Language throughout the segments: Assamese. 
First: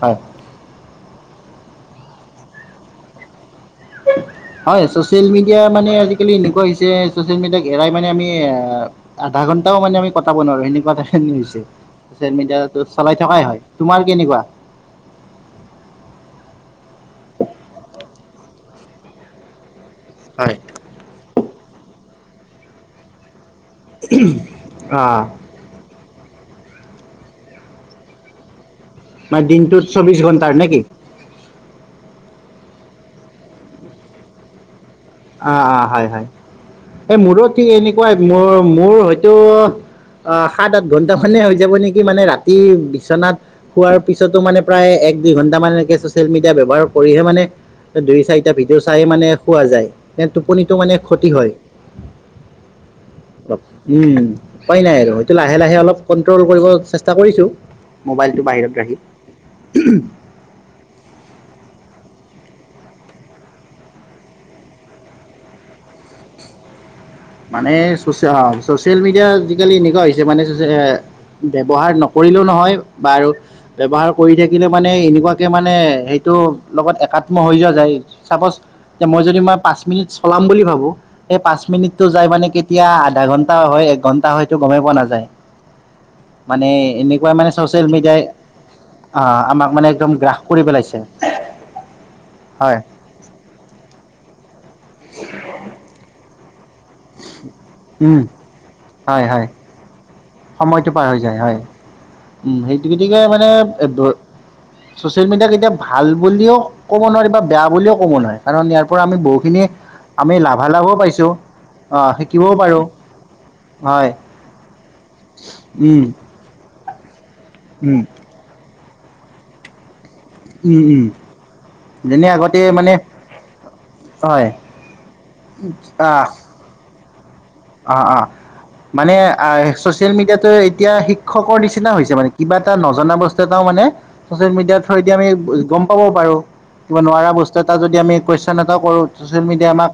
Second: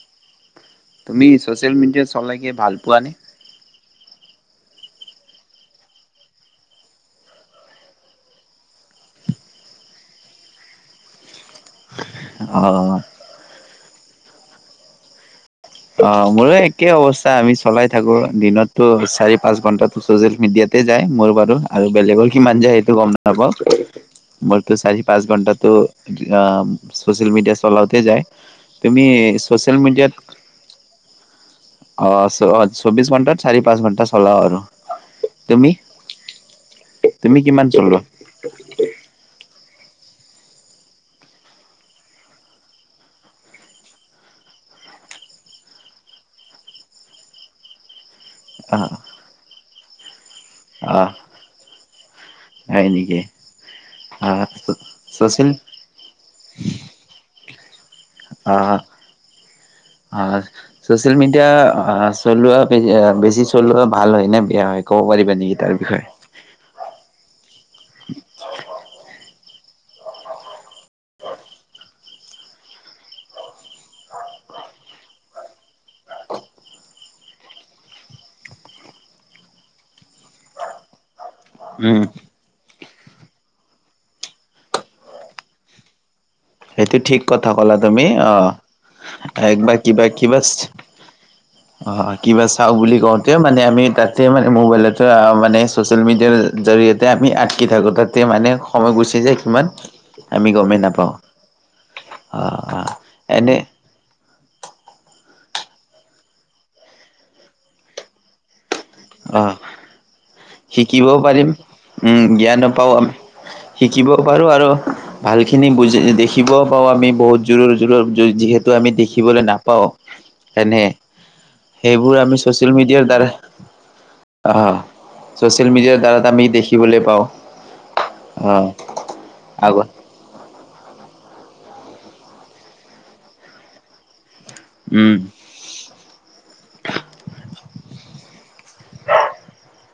হয় তুমি চচে ছ'চিয়েল মিডিয়াত চলাইগে ভাল পোৱা নে হয় চচেল মিডিয়া মানে আজিকালি এনেকুৱা হৈছে চচিয়েল মিডিয়াক এৰা মানে আমি আধা ঘন্টাও মানে আমি কটাব নোৱাৰো এনেকুৱা এটা হৈছে চচিয়েল মিডিয়াটো অ', চলাই থকাই হয় তোমাৰ কেনেকুৱা অ মোৰো একে অৱস্থা আমি চলাই থাকো দিনততো চাৰি পাঁচ ঘন্টাত ছচিয়েল হয় মিডিয়াতে যাই মোৰ বাৰু আৰু বেলেগৰ কিমান যায় সেইটো গ'ম নাপাওঁ মোৰোতো চাৰে পাঁচ অঁ ঘণ্টাটো চ'চিয়েল মিডিয়া চলাওঁতে যায় তুমি ম ছচিয়েল দিনটোত মিডিয়াত চৌবিশ ঘণ্টাৰ নে কি অ অ চৌবিশ ঘণ্টা চাৰি পাঁচ ঘন্টা চলাও আৰু অ তুমি অ হয় হয় এই তুমি মোৰো কি কিমান চলোৱা? এনেকুৱাই মোৰ মোৰ হয়তো অ সাত আঠ ঘন্টা মানে হৈ যাব নেকি মানে ৰাতি বিচনাত শোৱাৰ পিছতো মানে প্ৰায় এক দুই ঘন্টা মান একে চচিয়েল মিডিয়া ব্যৱহাৰ কৰিহে মানে দুই চ এতিয়া ভিডিঅ অ', চাই মানে পোৱা যায় এক টোপনিটো মানে অ', ক্ষতি হয় হয় নেকি অপ উম অ', উপাই নাই আৰু সেইটো ছচিয়েল লাহে লাহে অলপ কন্ট্ৰল কৰিব চেষ্টা কৰিছো অ অ ছচিয়েল মিডিয়া চলোৱা বেছি চলোৱা ভাল হয় নে বেয়া হয় ক'ব পাৰিবা নেকি তাৰ বিষয়ে মানে চচিয়েল মিডিয়া আজিকালি এনেকুৱা হৈছে মানে ব্যৱহাৰ নকৰিলেও নহয় বা ব্যৱহাৰ কৰি থাকিলেও মানে এনেকুৱাকে মানে সেইটো লগত একাত্ম হৈ যোৱা যায় চাপজ মই যদি মই পাঁচ মিনিট চলাম বুলি ভাবো এই পাঁচ মিনিট উম, মানে কেতিয়া আধা ঘন্টা হয় এক ঘন্টা হয় এইটো গমেই পোৱা নাযায় মানে সেইটো ঠিক এনেকুৱাই মানে কথা কলা ছ'চিয়েল তুমি মিডিয়াই অ আহ, আমাক একবাৰ মানে কিবা একদম গ্ৰাস কিবা কৰি পেলাইছে অ কিবা চাও হয় বুলি কওঁতে মানে আমি তাতে মানে মোবাইলতে মানে স'চিয়েল মিডিয়াৰ জৰিয়তে আমি আটকি থাকোঁ তাতে উম, মানে সময় গুচি হয় যায় হয় কিমান আমি গমেই সময়টো পাৰ নাপাওঁ হৈ যায় হয় উ অ', সেইটো অ', গতিকে মানে এনে চচিয়েল মিডিয়াক এতিয়া ভাল বুলিও ক'ব নোৱাৰি বা বেয়া বুলিও ক'ব নোৱাৰে কাৰণ ইয়াৰ পৰা আমি অ', বহুখিনি আমি লাভ শিকিবও পাৰিম উম জ্ঞান ও পাৰোঁ পাও আমি হয় শিকিবও পাৰো আৰু ভালখিনি বুজি উম দেখিব পাওঁ আমি বহুত জোৰৰ উম জোৰ যিহেতু আমি দেখিবলৈ নাপাওঁ উম এনেই উম সেইবোৰ যেনে আমি আগতে চচিয়েল মানে মিডিয়াৰ হয় দ্বাৰা অ চচিয়েল মিডিয়াৰ আহ দ্বাৰা আমি দেখিবলৈ পাওঁ অ অ আহ মানে আগত চচিয়েল মিডিয়াতটো এতিয়া শিক্ষকৰ নিচিনা হৈছে মানে কিবা এটা নজনা বস্তু এটাও মানে ছ'চিয়েল মিডিয়াৰ থ্ৰ যদি উম আমি গম পাব পাৰোঁ কিব নোৱাৰা বস্তু এটা যদি আমি কুৱেশ্যন এটাও কৰোঁ ছ'চিয়েল মিডিয়াই আমাক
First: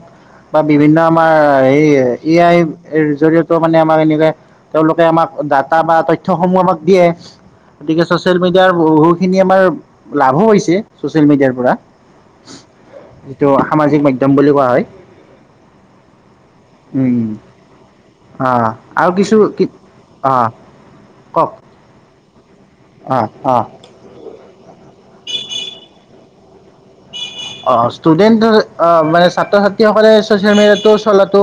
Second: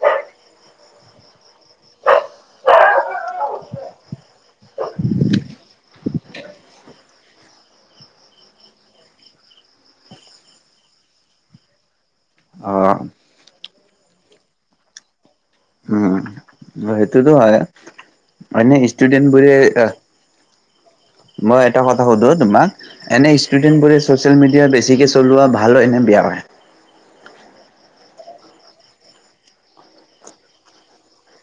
বা বিভিন্ন আমাৰ এই এ আইৰ জৰিয়তে মানে আমাক এনেকে তেওঁলোকে আমাক ডাটা বা তথ্যসমূহ আমাক দিয়ে গতিকে চচিয়েল মিডিয়াৰ বহুখিনি আমাৰ লাভো হৈছে ছচিয়েল মিডিয়াৰ পৰা অ যিটো সামাজিক মাধ্যম বুলি কোৱা হয় উম উম, সেইটোতো হয় অ' এনে আৰু ষ্টুডেন্ট কিছু বোৰে কি অ' কওক মই এটা কথা সুধো তোমাক অ' এনে অ'। ষ্টুডেণ্ট বোৰে চচিয়েল মিডিয়াৰ বেছিকে চলোৱা ভাল হয় নে বেয়া হয় অ ষ্টুডেণ্ট মানে ছাত্ৰ ছাত্ৰীসকলে চচিয়েল মিডিয়াটো চলাটো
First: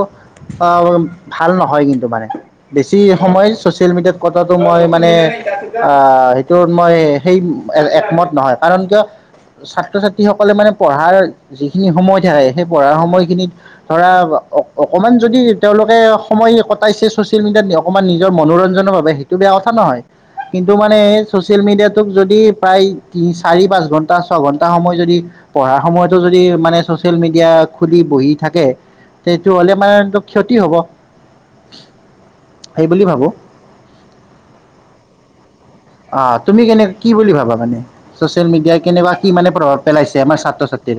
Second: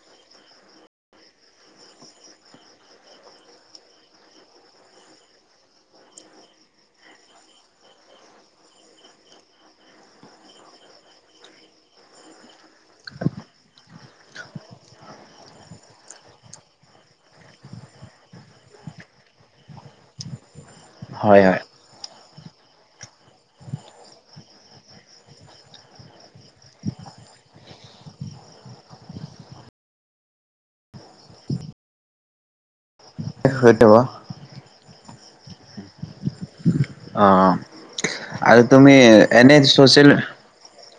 ভাল নহয় কিন্তু মানে বেছি সময় চচিয়েল মিডিয়াত কটোৱা মই মানে আহ সেইটো মই সেই একমত নহয় কাৰণ কিয় ছাত্ৰ ছাত্ৰি সকলে মানে পঢ়াৰ যিখিনি সময় থাকে সেই পঢ়াৰ সময়খিনিত ধৰা অকণমান যদি তেওঁলোকে সময় কটাইছে ছচিয়েল মিডিয়াত অকমান নিজৰ মনোৰঞ্জনৰ বাবে সেইটো বেয়া কথা নহয় কিন্ত মানে হয় চচিয়েল হয় মিডিয়াত তোক যদি প্ৰায় তি চাৰি পাঁচ ঘন্টা ছয় ঘন্টা সময় পঢ়া সময়তো যদি মানে চচিয়েল মিডিয়া খুলি বহি থাকে তেনে হলে মানে ক্ষতি হব সেইটো ভাবো সেইটোৱে অ তুমি কেনেকা কি বুলি ভাবা মানে চচিয়েল আৰু মিডিয়াই তুমি কেনেকুৱা কি মানে এনে প্ৰভাৱ ছচিয়েল পেলাইছে আমাৰ ছাত্ৰ ছাত্ৰীৰ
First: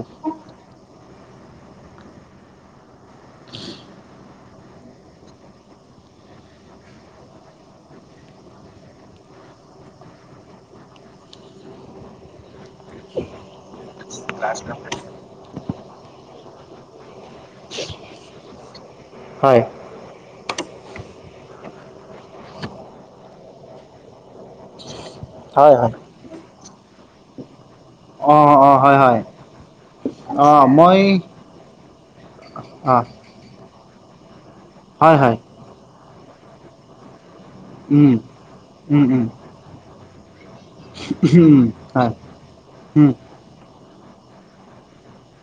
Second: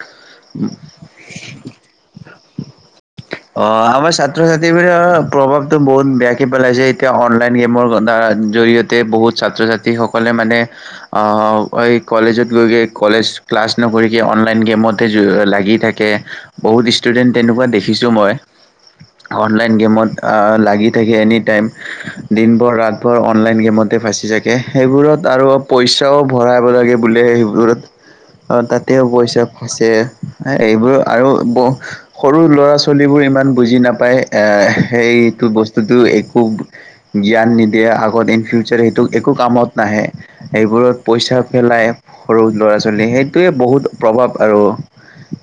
অ আমাৰ চাত ছাত্ৰ ছাত্ৰীৰ প্ৰভাৱটো বহুত বেয়াকে পেলাইছে এতিয়া অনলাইন গেমৰ দ্বাৰা জৰিয়তে বহুত ছাত্ৰ ছাত্ৰীসকলে মানে আহ এই কলেজত গৈ গৈ কলেজ ক্লাছ নকৰিকে অনলাইন গেমতে যো লাগি থাকে কে বহুত ইষ্ট ষ্টুডেণ্ট তেনেুৱা দেখ দেখিছোঁ মই হয় অনলাইন গমেত অ লাগি লাগি তাকে এনিটাইম উ উ দিন ভৰ ৰাত ভৰ অনলাইন গেমত এ ফাঁচি থাকে কে সেইবোৰত আৰু হয় হয় পইচাও ভৰাই দিব লাগে বুলে সেইবোৰত অ তাতেও পইচা পাইছে অ এইবোৰ মই আৰু ব সৰু ল'ৰা ছোৱা অ চলিবোৰ ইমান বুজি নাপায় পায় অ অ হয় হয় সেইটো বস্তুটো এটো খুব উ জ্ঞান নিদিয়ে উম আগত ইন ফিউচাৰ সেইটো উম একো কামত নাহে এইবোৰত পইচা উম পেলাই হয় সৰু ল'ৰা ছোৱালী উম সেইটোয়ে বহুত প্ৰভাৱ আৰু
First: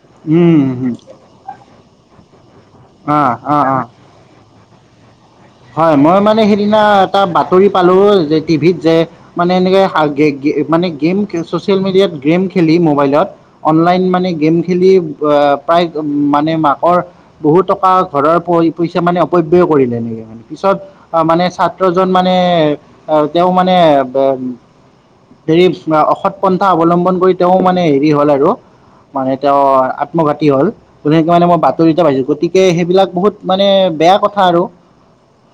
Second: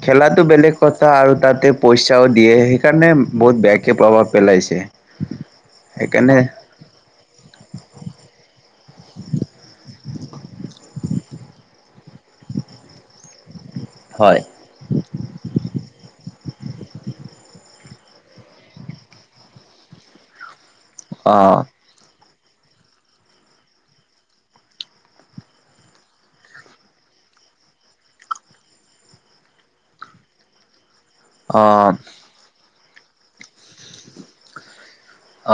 খেলাটো উম বেলেগ উম কথা আৰু তাতে পইচ [unintelligible] দিয়ে সেইকাৰণে অ অ বহুত অ বেয়াকে প্ৰভাৱ পেলাইছ কে হয় মই মানে সেইদিনা এটা বাতৰি পালো যে টিভিত যে মানে এনেকে মানে গে গে গেম চচিয়েল মিডিয়াত গেম খেলি মোবাইলত অনলাইন মানে হয় গেম খেলি বা প্ৰায় মানে মাকৰ বহুত টকা ঘৰৰ পইচা মানে অপব্যয় কৰিলে এনেকে মানে পিছত অ মানে ছাত্ৰজন ম মানে অ তেওঁ মানে বা অ হেৰি অসৎ পন্থা অৱলম্বন কৰি তেওঁ মানে হেৰি হ'ল আৰু মানে তেওঁ আত্মঘাতী হল এবিলাকে মানেই অ বাতৰি এটা পাইছো গতিকে সেই এইবিলাক বহুত মানে বেয়া কথা আৰু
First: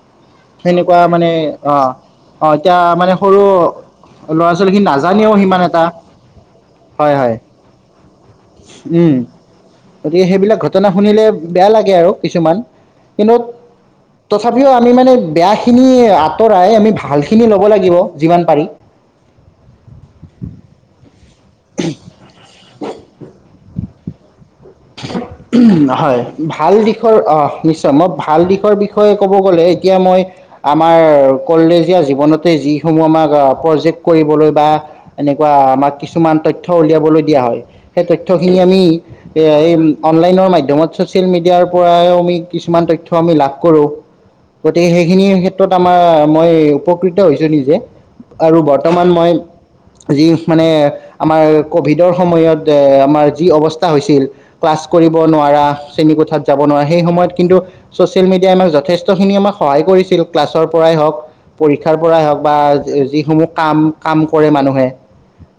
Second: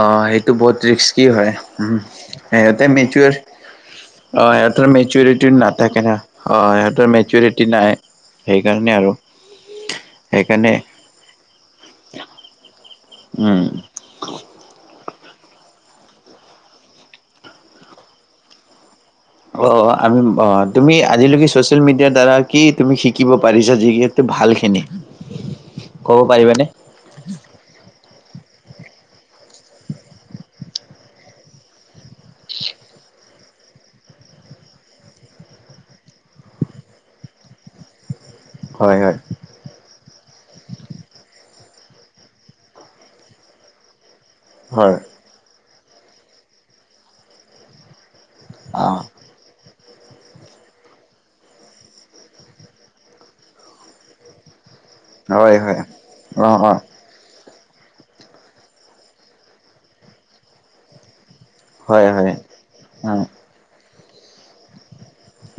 আহ সেইটো বহুত সেনেকুৱা ৰিস্কি মানে হয় অ অ এতিয়া সিহঁতে ম মানে অ সৰু ল'ৰা ছোৱালীখিনি সিহঁতৰ মেচউ নাজানেও মেচউৰিটি সিমান এটা নাথাকে ন অ সিহঁতৰ হয় হয় মেচউৰিটি নাই সেইকাৰণে আৰু উম গতিকে সেইবিলাক সেইকাৰণে ঘটনা কিন্ত উম তথাপ আমি মানে বেয়া খিনি আঁতৰাই আমি ভাল খিনি ল'ব লাগিব যিমান পাৰি অঁ অঁ আমি অঁ তুমি আজিলৈকে ছ'চিয়েল মিডিয়াৰ দ্বাৰা কি তুমি শিকিব পাৰিছা যিহেতু ভাল উ নহয় ভাল দিশৰ অঁ নিশ্চয় মই ভাল দিশ বিষয়ে ক'ব গলে এতিয়া মই আমাৰ কলেজ জীৱনতে যিসমূহ আমাক প্ৰজেক্ট কৰিবলৈ বা এনেকুৱা আমাক কিছুমান তথ্য উলিয়াবলৈ দিয়া হয় সেই ত খিনি আমি হয় হয় অনলাইনৰ মাধ্যমত চচিয়েল মিডিয়াৰ পৰা আমি কিছুমান তথ্য আমি লাভ কৰো গতিকে হয় সেইখিনিৰ ক্ষেত্ৰত ত্ৰত আমাৰ মই উপকৃত হৈছো নিজে আৰু অ বৰ্তমান মই যি মানে আমাৰ কভিডৰ সময়ত এ আমাৰ যি অৱস্থা হৈছিল ক্লাছ কৰিব হয় নোৱাৰা হয় শ্ৰেণীকোঠাত অ যাব অ নোৱাৰা সেই সময়ত কিন্তু চচিয়েল মিডিয়াই আমাক যথেষ্টখিনি আমাক সহায় কৰিছিল ক্লাছৰ পৰাই হওক পৰীক্ষাৰ হয় পৰাই হয় হওক বা অ যিসমূহ কাম কাম কৰে মানুহে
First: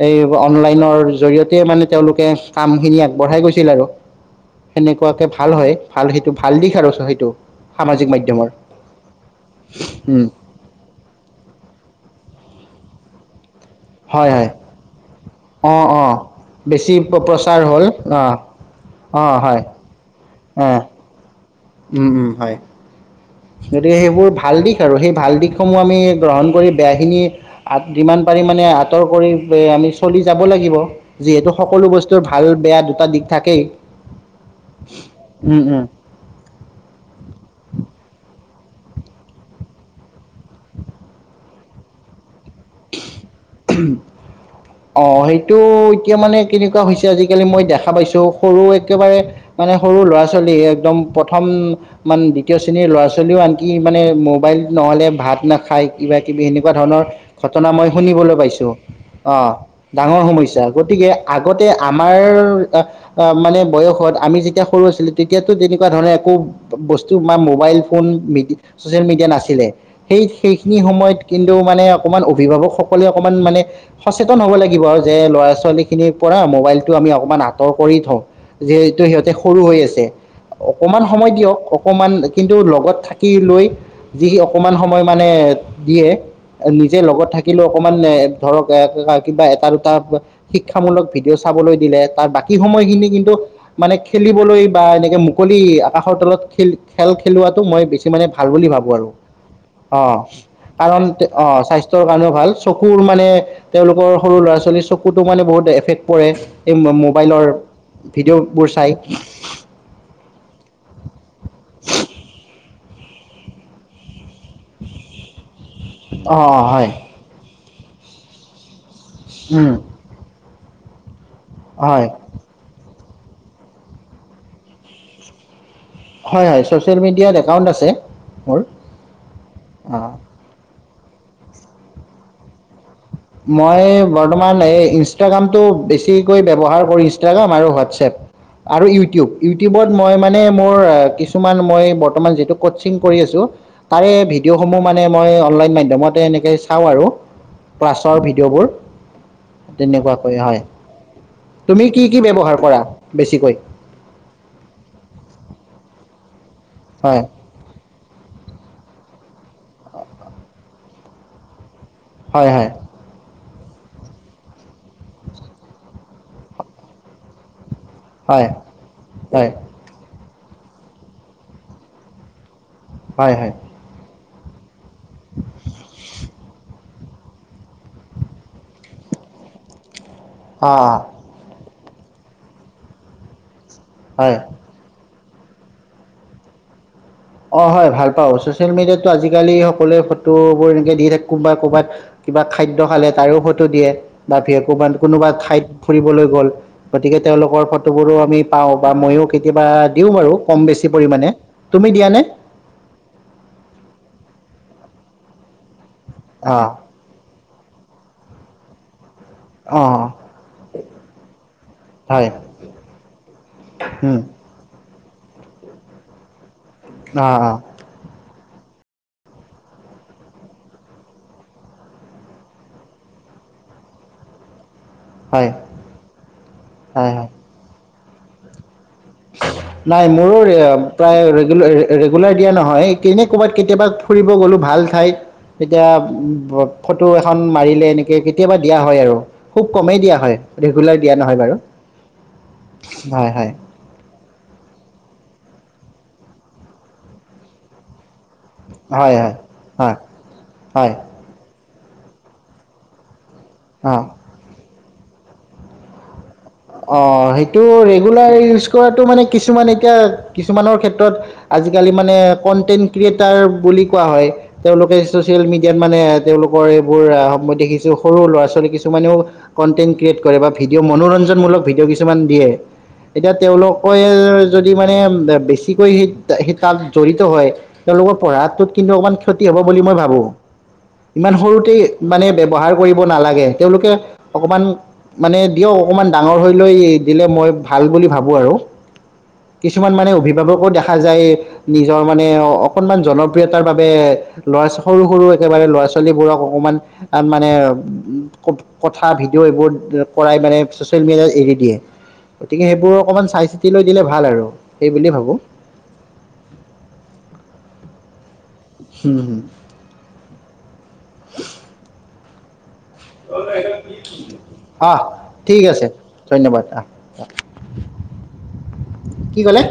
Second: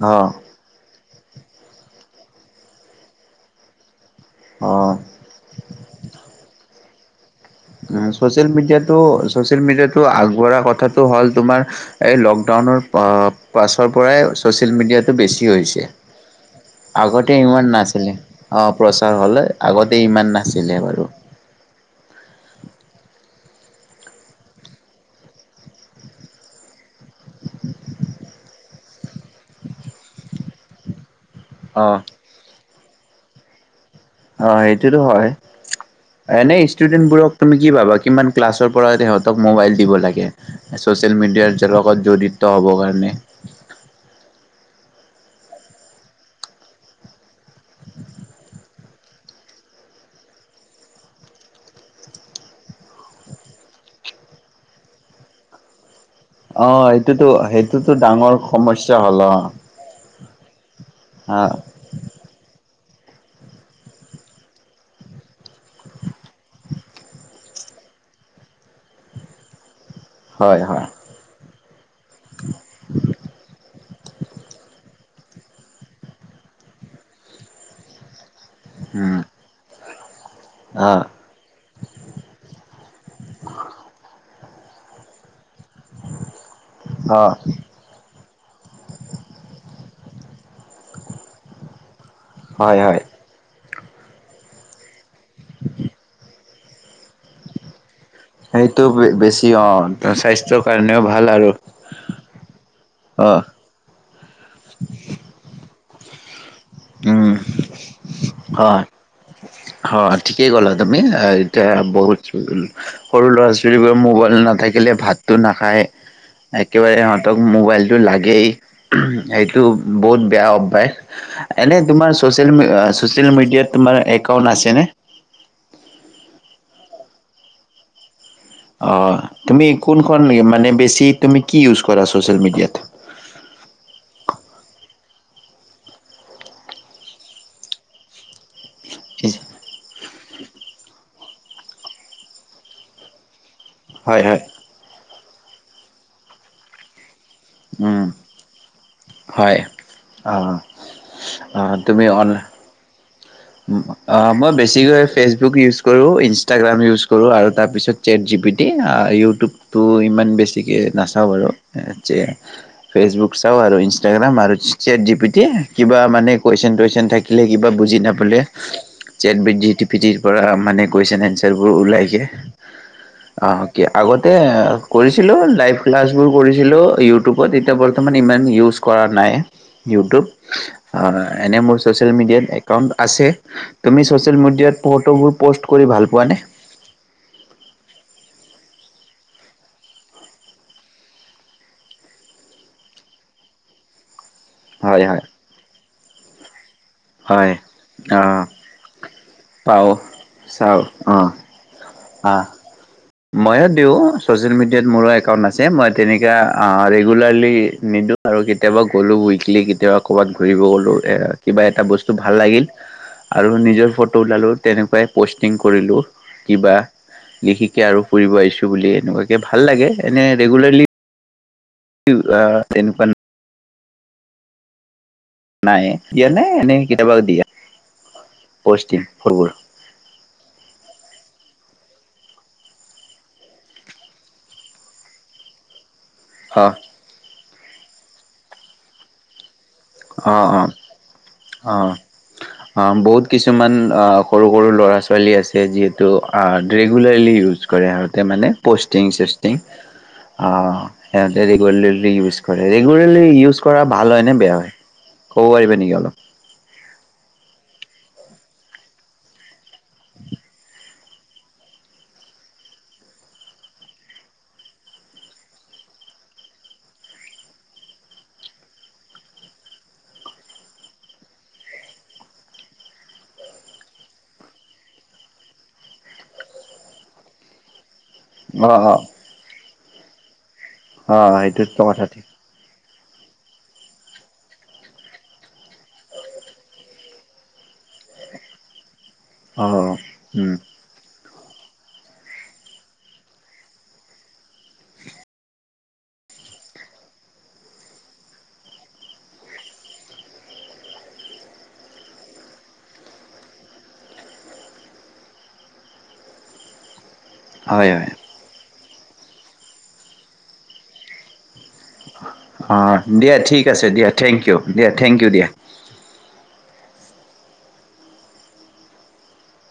এই অ অনলাইনৰ জৰিয়তে মানে তেওঁলোকে কাম খিনি আগবঢ়াই গৈছে ছিল আৰু অ সেনেকুৱাকে ভাল হয় ভাল সেইটো ভাল দিশ আৰু সেইটো সামাজিক মাধ্যমৰ চচিয়েল মিডিয়াতো চচিয়েল মিডিয়াতো উম, আগবঢ়া কথাটো হল তোমাৰ এই লকডাউনৰ পাছৰ পৰাই হয় হয় ছ'চিয়েল মিডিয়াটো বেছি হৈছে অঁ অঁ বেছি আগতে প্ৰচাৰ ইমান হ'ল নাছিলে অঁ প্ৰচাৰ অঁ হ'লে হয় আগতে ইমান নাছিলে অ' বাৰু উম উম হয় গতিকে সেইবোৰ ভাল দিশ আৰু সেই ভাল দিশসমূহ আমি গ্ৰহণ কৰি বেয়াখিনি যিমান পাৰি মানে আঁতৰ কৰি আমি চলি যাব লাগিব যিহেতু অ সকলো বস্তুৰ ভাল বেয়া দুখ এটা দিশ থাকেই অঁ সেইটোতো হয় উম উম এনে ষ্টুডেন্ট বোৰক তুমি কি ভাবা কিমান ক্লাছৰ পৰা তেহঁতক মোবাইল দিব লাগে ছ'চিয়েল মিডিয়াৰ লগত জড়িত হ'ব কাৰণে অঁ সেইটো এতিয়া মানে কেনেকুৱা হৈছে, আজিকালি মই দেখা পাইছোঁ সৰু একেবাৰে মানে সৰু ল'ৰা-ছোৱালী একদম প্ৰথম মানে দ্বিতীয় শ্ৰেণীৰ ল'ৰা-ছোৱালীও আনকি মানে মোবাইল নহ'লে ভাত নাখায়। কিবা কিবি অ সেনেকুৱা ধৰণৰ সেইটোতো ঘটনা মই সেইটোতো ডাঙৰ শুনিবলৈ পাইছো। সমস্যা হ'ল অ' ডাঙৰ সমস্যা গতিকে আগতে আমাৰ মানে বয়সত আমি যেতিয়া সৰু আছিলো তেতিয়ো তেনেকুৱা ধৰণৰ একো বস্তু বা মোবাইল ফোন চচিয়েল মিডিয়া নাছিলে। সেই হয় সেইখিনি হয় সময়ত কিন্তু মানে অকণমান অভিভাৱকসকলে অকণমান মানে সচেতন হব লাগিব যে, লৰা--ছোৱালী খিনিৰ পৰা মোবাইলটো আমি অকমান আঁতৰ কৰি থওঁ। যিহেতু উম সিহঁতে সৰু হৈ আছে। অ অকমান সময় দিয়ক অকমান কিন্তু লগত থাকি লৈ যি অকমান সময় মানে দিয়ে, নিজে অ লগত থাকিলেও অকণমান ধৰক কিবা এটা দুটা শিক্ষামূলক ভিডিঅ' চাবলৈ দিলে, তাৰ বাকী হয় হয় সময়খিনি কিন্তু মানে খেলিবলৈ বা এনেকে মুকলি আকাশৰ তলত খেল-খেল, খেলোৱাাতটো মই বেছি মানে ভাল বুলি সেইটো ভাবোঁ আৰু বেছি অ' স্বাস্থ্যৰ কাৰণ কাৰণেও ভাল। আৰু অ' স্বাস্থ্যৰ কাৰণেও ভাল চকুৰ মানে অ তেওঁলোকৰ সৰু ল'ৰা-ছোৱালী চকুতো মানে বহুত এফেক্ট পৰে। এই উম মোবাইলৰ ভিডিঅ'বোৰ হয় চাই হয় ঠিকেই ক'লা তুমি, এ বহুত সৰু ল'ৰা-ছোৱালীবোৰে মোবাইল নাথাকিলে ভাতো না খায় অ' একেবাৰে, হয় সিহঁতক মোবাইল সটো লাগেই সেইটো বহুত বেয়া, অ্ বাই [unintelligible] এনে হয় তোমাৰ চচিয়েল ছ'চিয়েল মিডিয়াত তোমাৰ একাউণ্ট আছেনে? হয়-হয় ছ'চিয়েল মিডিয়াত একাউণ্ট আছে, মোৰ অ' তুমি অঁ কোনখন মানে বেছি বেছি তুমি কি ইউজ কৰা ছ'চিয়েল মিডিয়াত? মই বৰ্তমান এই ইনষ্টাগ্ৰামটো বেছিকৈ ব্যৱহাৰ কৰো ইনষ্টাগ্ৰাম আৰু হোৱাটছএপ। আৰু ইউটিউব-ইউটিউবত মই মানে মোৰ কি কিছুমান মই বৰ্তমান যিটো কচিং কৰি আছো। তাৰে হয় হয় ভিডিঅ'সমূহ মানে মই অনলাইন। [inaudible] মাধ্যমতে এনেকে চাওঁ আৰু। [inaudible] হয়। [inaudible] ক্লাছৰ ভিডিঅ'বোৰ অ তেনেকুৱাকৈ হয় তুমি কি কি ব্যৱহাৰ কৰা। [inaudible] ওম অ মই বেছিকৈ ফেচবুক ইউজ কৰো। ইনষ্টাগ্ৰাম ইউচ হয় কৰোঁ আৰু তাৰপিছত। চেট জি পি টি ইউটিউবটো ইমান বেছিকে নাচাওঁ বাৰু। এ যে হয় হয় ফেচবুক। চাবা বাৰু ইনষ্টাগ্ৰাম আৰু চেট জি পি টি কিবা মানে কোৱেইছন টোৱেইছন থাকিলে কিবা বুজি। বোলে হয় চেট হয় জি টি পি। পৰা মানে কুৱেশ্যন এনচাৰবোৰ ওলাই যে। হয় অ হয় কি আগত। তেওঁ। কৰিছিলো লাইভ ক্লাছবোৰ কৰিছিলো ইউটিউব। ইউটিউবত এতিয়া বৰ্তমান ইমান ইউজ কৰা নাই ইউটিউব। অঁ অঁ অ এনে মোৰ। ছ'চিয়েল মিডিয়াত একাউণ্ট। আছে তুমি'চিয়েল হয় মডিয়াত ফটোবোৰ। পষ্ট কৰি ভাল পোৱা নে । অ হয় হয় ছচিয়েল মিডিয়াতো আজিকালি সকলোৱে ফটোবোৰ এনেকে দি থাকে কোনোবা ক'বাত কিবা খাদ্য খালে তাৰো ফটো দিয়ে। বাকি কবাত হয় হয়। কোনোবা ঠাইত ফুৰিবলৈ গ'ল। গতিকে হয়। তেওঁলোকৰ ফটোবোৰো আমি অ' পাওঁ বা ময়ো। কেতিয়াবা পাওঁ দিওঁ বাৰু কম বেছি পৰিমানে তুমি দিয়া নে। অহ মইও দিওঁ ছচিয়েল মিডিয়াত। মোৰো একাউণ্ট আছে মই। তেনেকা অ ৰেগুলাৰলি। নিদিওঁ আৰু কেতিয়াবা গ'লো বুলি। খিলি কেতিয়াও অ' ঘূৰিবও গলো এ কিবা এটা বস্তো হয় ভাল লাগিল আৰু নিজৰ ফটো। ফটো উম উলালো তেনেকুৱাই। প'ষ্টিং কৰিলোঁ উঃ। কিবা অ' অ' লিখিকে আৰু ফুৰিব আহিছোঁ। বুলি এনেকুৱাকে ভাল লাগে এনে ৰেগুলাৰলি আহ এনেকুৱা হয় নাই দিয়া নাই এনেই হয় কেতিয়াবা হয় দিয়া নাই মোৰো প্ৰায় ৰেগুলাৰ দিয়া নহয় এনেই ক'ৰবাত কেতিয়াবা ফুৰিব গ'লো ভাল ঠাইত এতিয়া অ ফটো এখন মাৰিলে এনেকে কেতিয়াবা দিয়া হয় আৰু খুব কমেই দিয়া অ হয় অ ৰেগুলাৰ দিয়া নহয় বাৰু অ অ বহুত হয় হয় কিছুমান সৰু সৰু ল'ৰা ছোৱালী আছে যিহেতু ৰেগুলাৰলি ইউজ কৰে সিহঁতে মানে পষ্টিং হয় চষ্টিং হয় হয় ৰেগুলাৰলি ইউজ কৰে ৰেগুলাৰলী ইউচ ইউচ কৰা ভাল হয় নে বেয়া হয় ক'ব পাৰিবি নেকি অলপ অঁ সেইটো ৰেগুলাৰলি ইউজ কৰাতটো মানে কিছুমান এতিয়া কিছুমানৰ ক্ষেত্ৰত আজিকালি মানে কন্টেণ্ট ক্ৰিয়েটাৰ বুলি কোৱা হয় তেওঁলোকে ছ'চিয়েল মিডিয়াত মানে তেওঁলোকৰ এইবোৰ মই দেখিছোঁ সৰু ল'ৰা ছোৱালী কিছুমানেও কণ্টেণ্ট ক্ৰিয়েট কৰে বা ভিডিঅ' মনোৰঞ্জন ভিডিঅ' কিছুমান দিয়ে এতিয়া তেওঁলোকে যদি মানে বেছিকৈ সেই তাত জড়িত হয় তেওঁলোকৰ পঢ়াটোত অ কিন্তু অ অকণমান ক্ষতি হ'ব বুলি মই ভাবো অ ইমান সৰুতে সেইটোতো কথা ঠিক মানে ব্যৱহাৰ কৰিব নালাগে তেওঁলোকে অকমান মানে দিয়ক অকণমান ডাঙৰ হৈ লৈ দিলে মই ভাল বুলি ভাবোঁ আৰু অ কিছুমান মানে উম অভিভাৱকো দেখা যায় নিজৰ মানে অকনমান জনপ্ৰিয়তাৰ বাবে ল'ৰা সৰু সৰু একেবাৰে ল'ৰা ছোৱালীবোৰক অকমান মানে উ কথা ভিডিঅ' এইবোৰ কৰাই মানে ছ'চিয়েল মিডিয়াত এৰি দিয়ে গতিকে সেইবোৰ অকণমান চাই চিতি লৈ দিলে ভাল আৰু সেই বুলিয়ে ভাবোঁ হয় হয় হুম হম অ অঁ দিয়া ঠিক আছে দিয়া থেংক ইউ দিয়া থেংক ইউ দিয়া আহ আহ কি কলে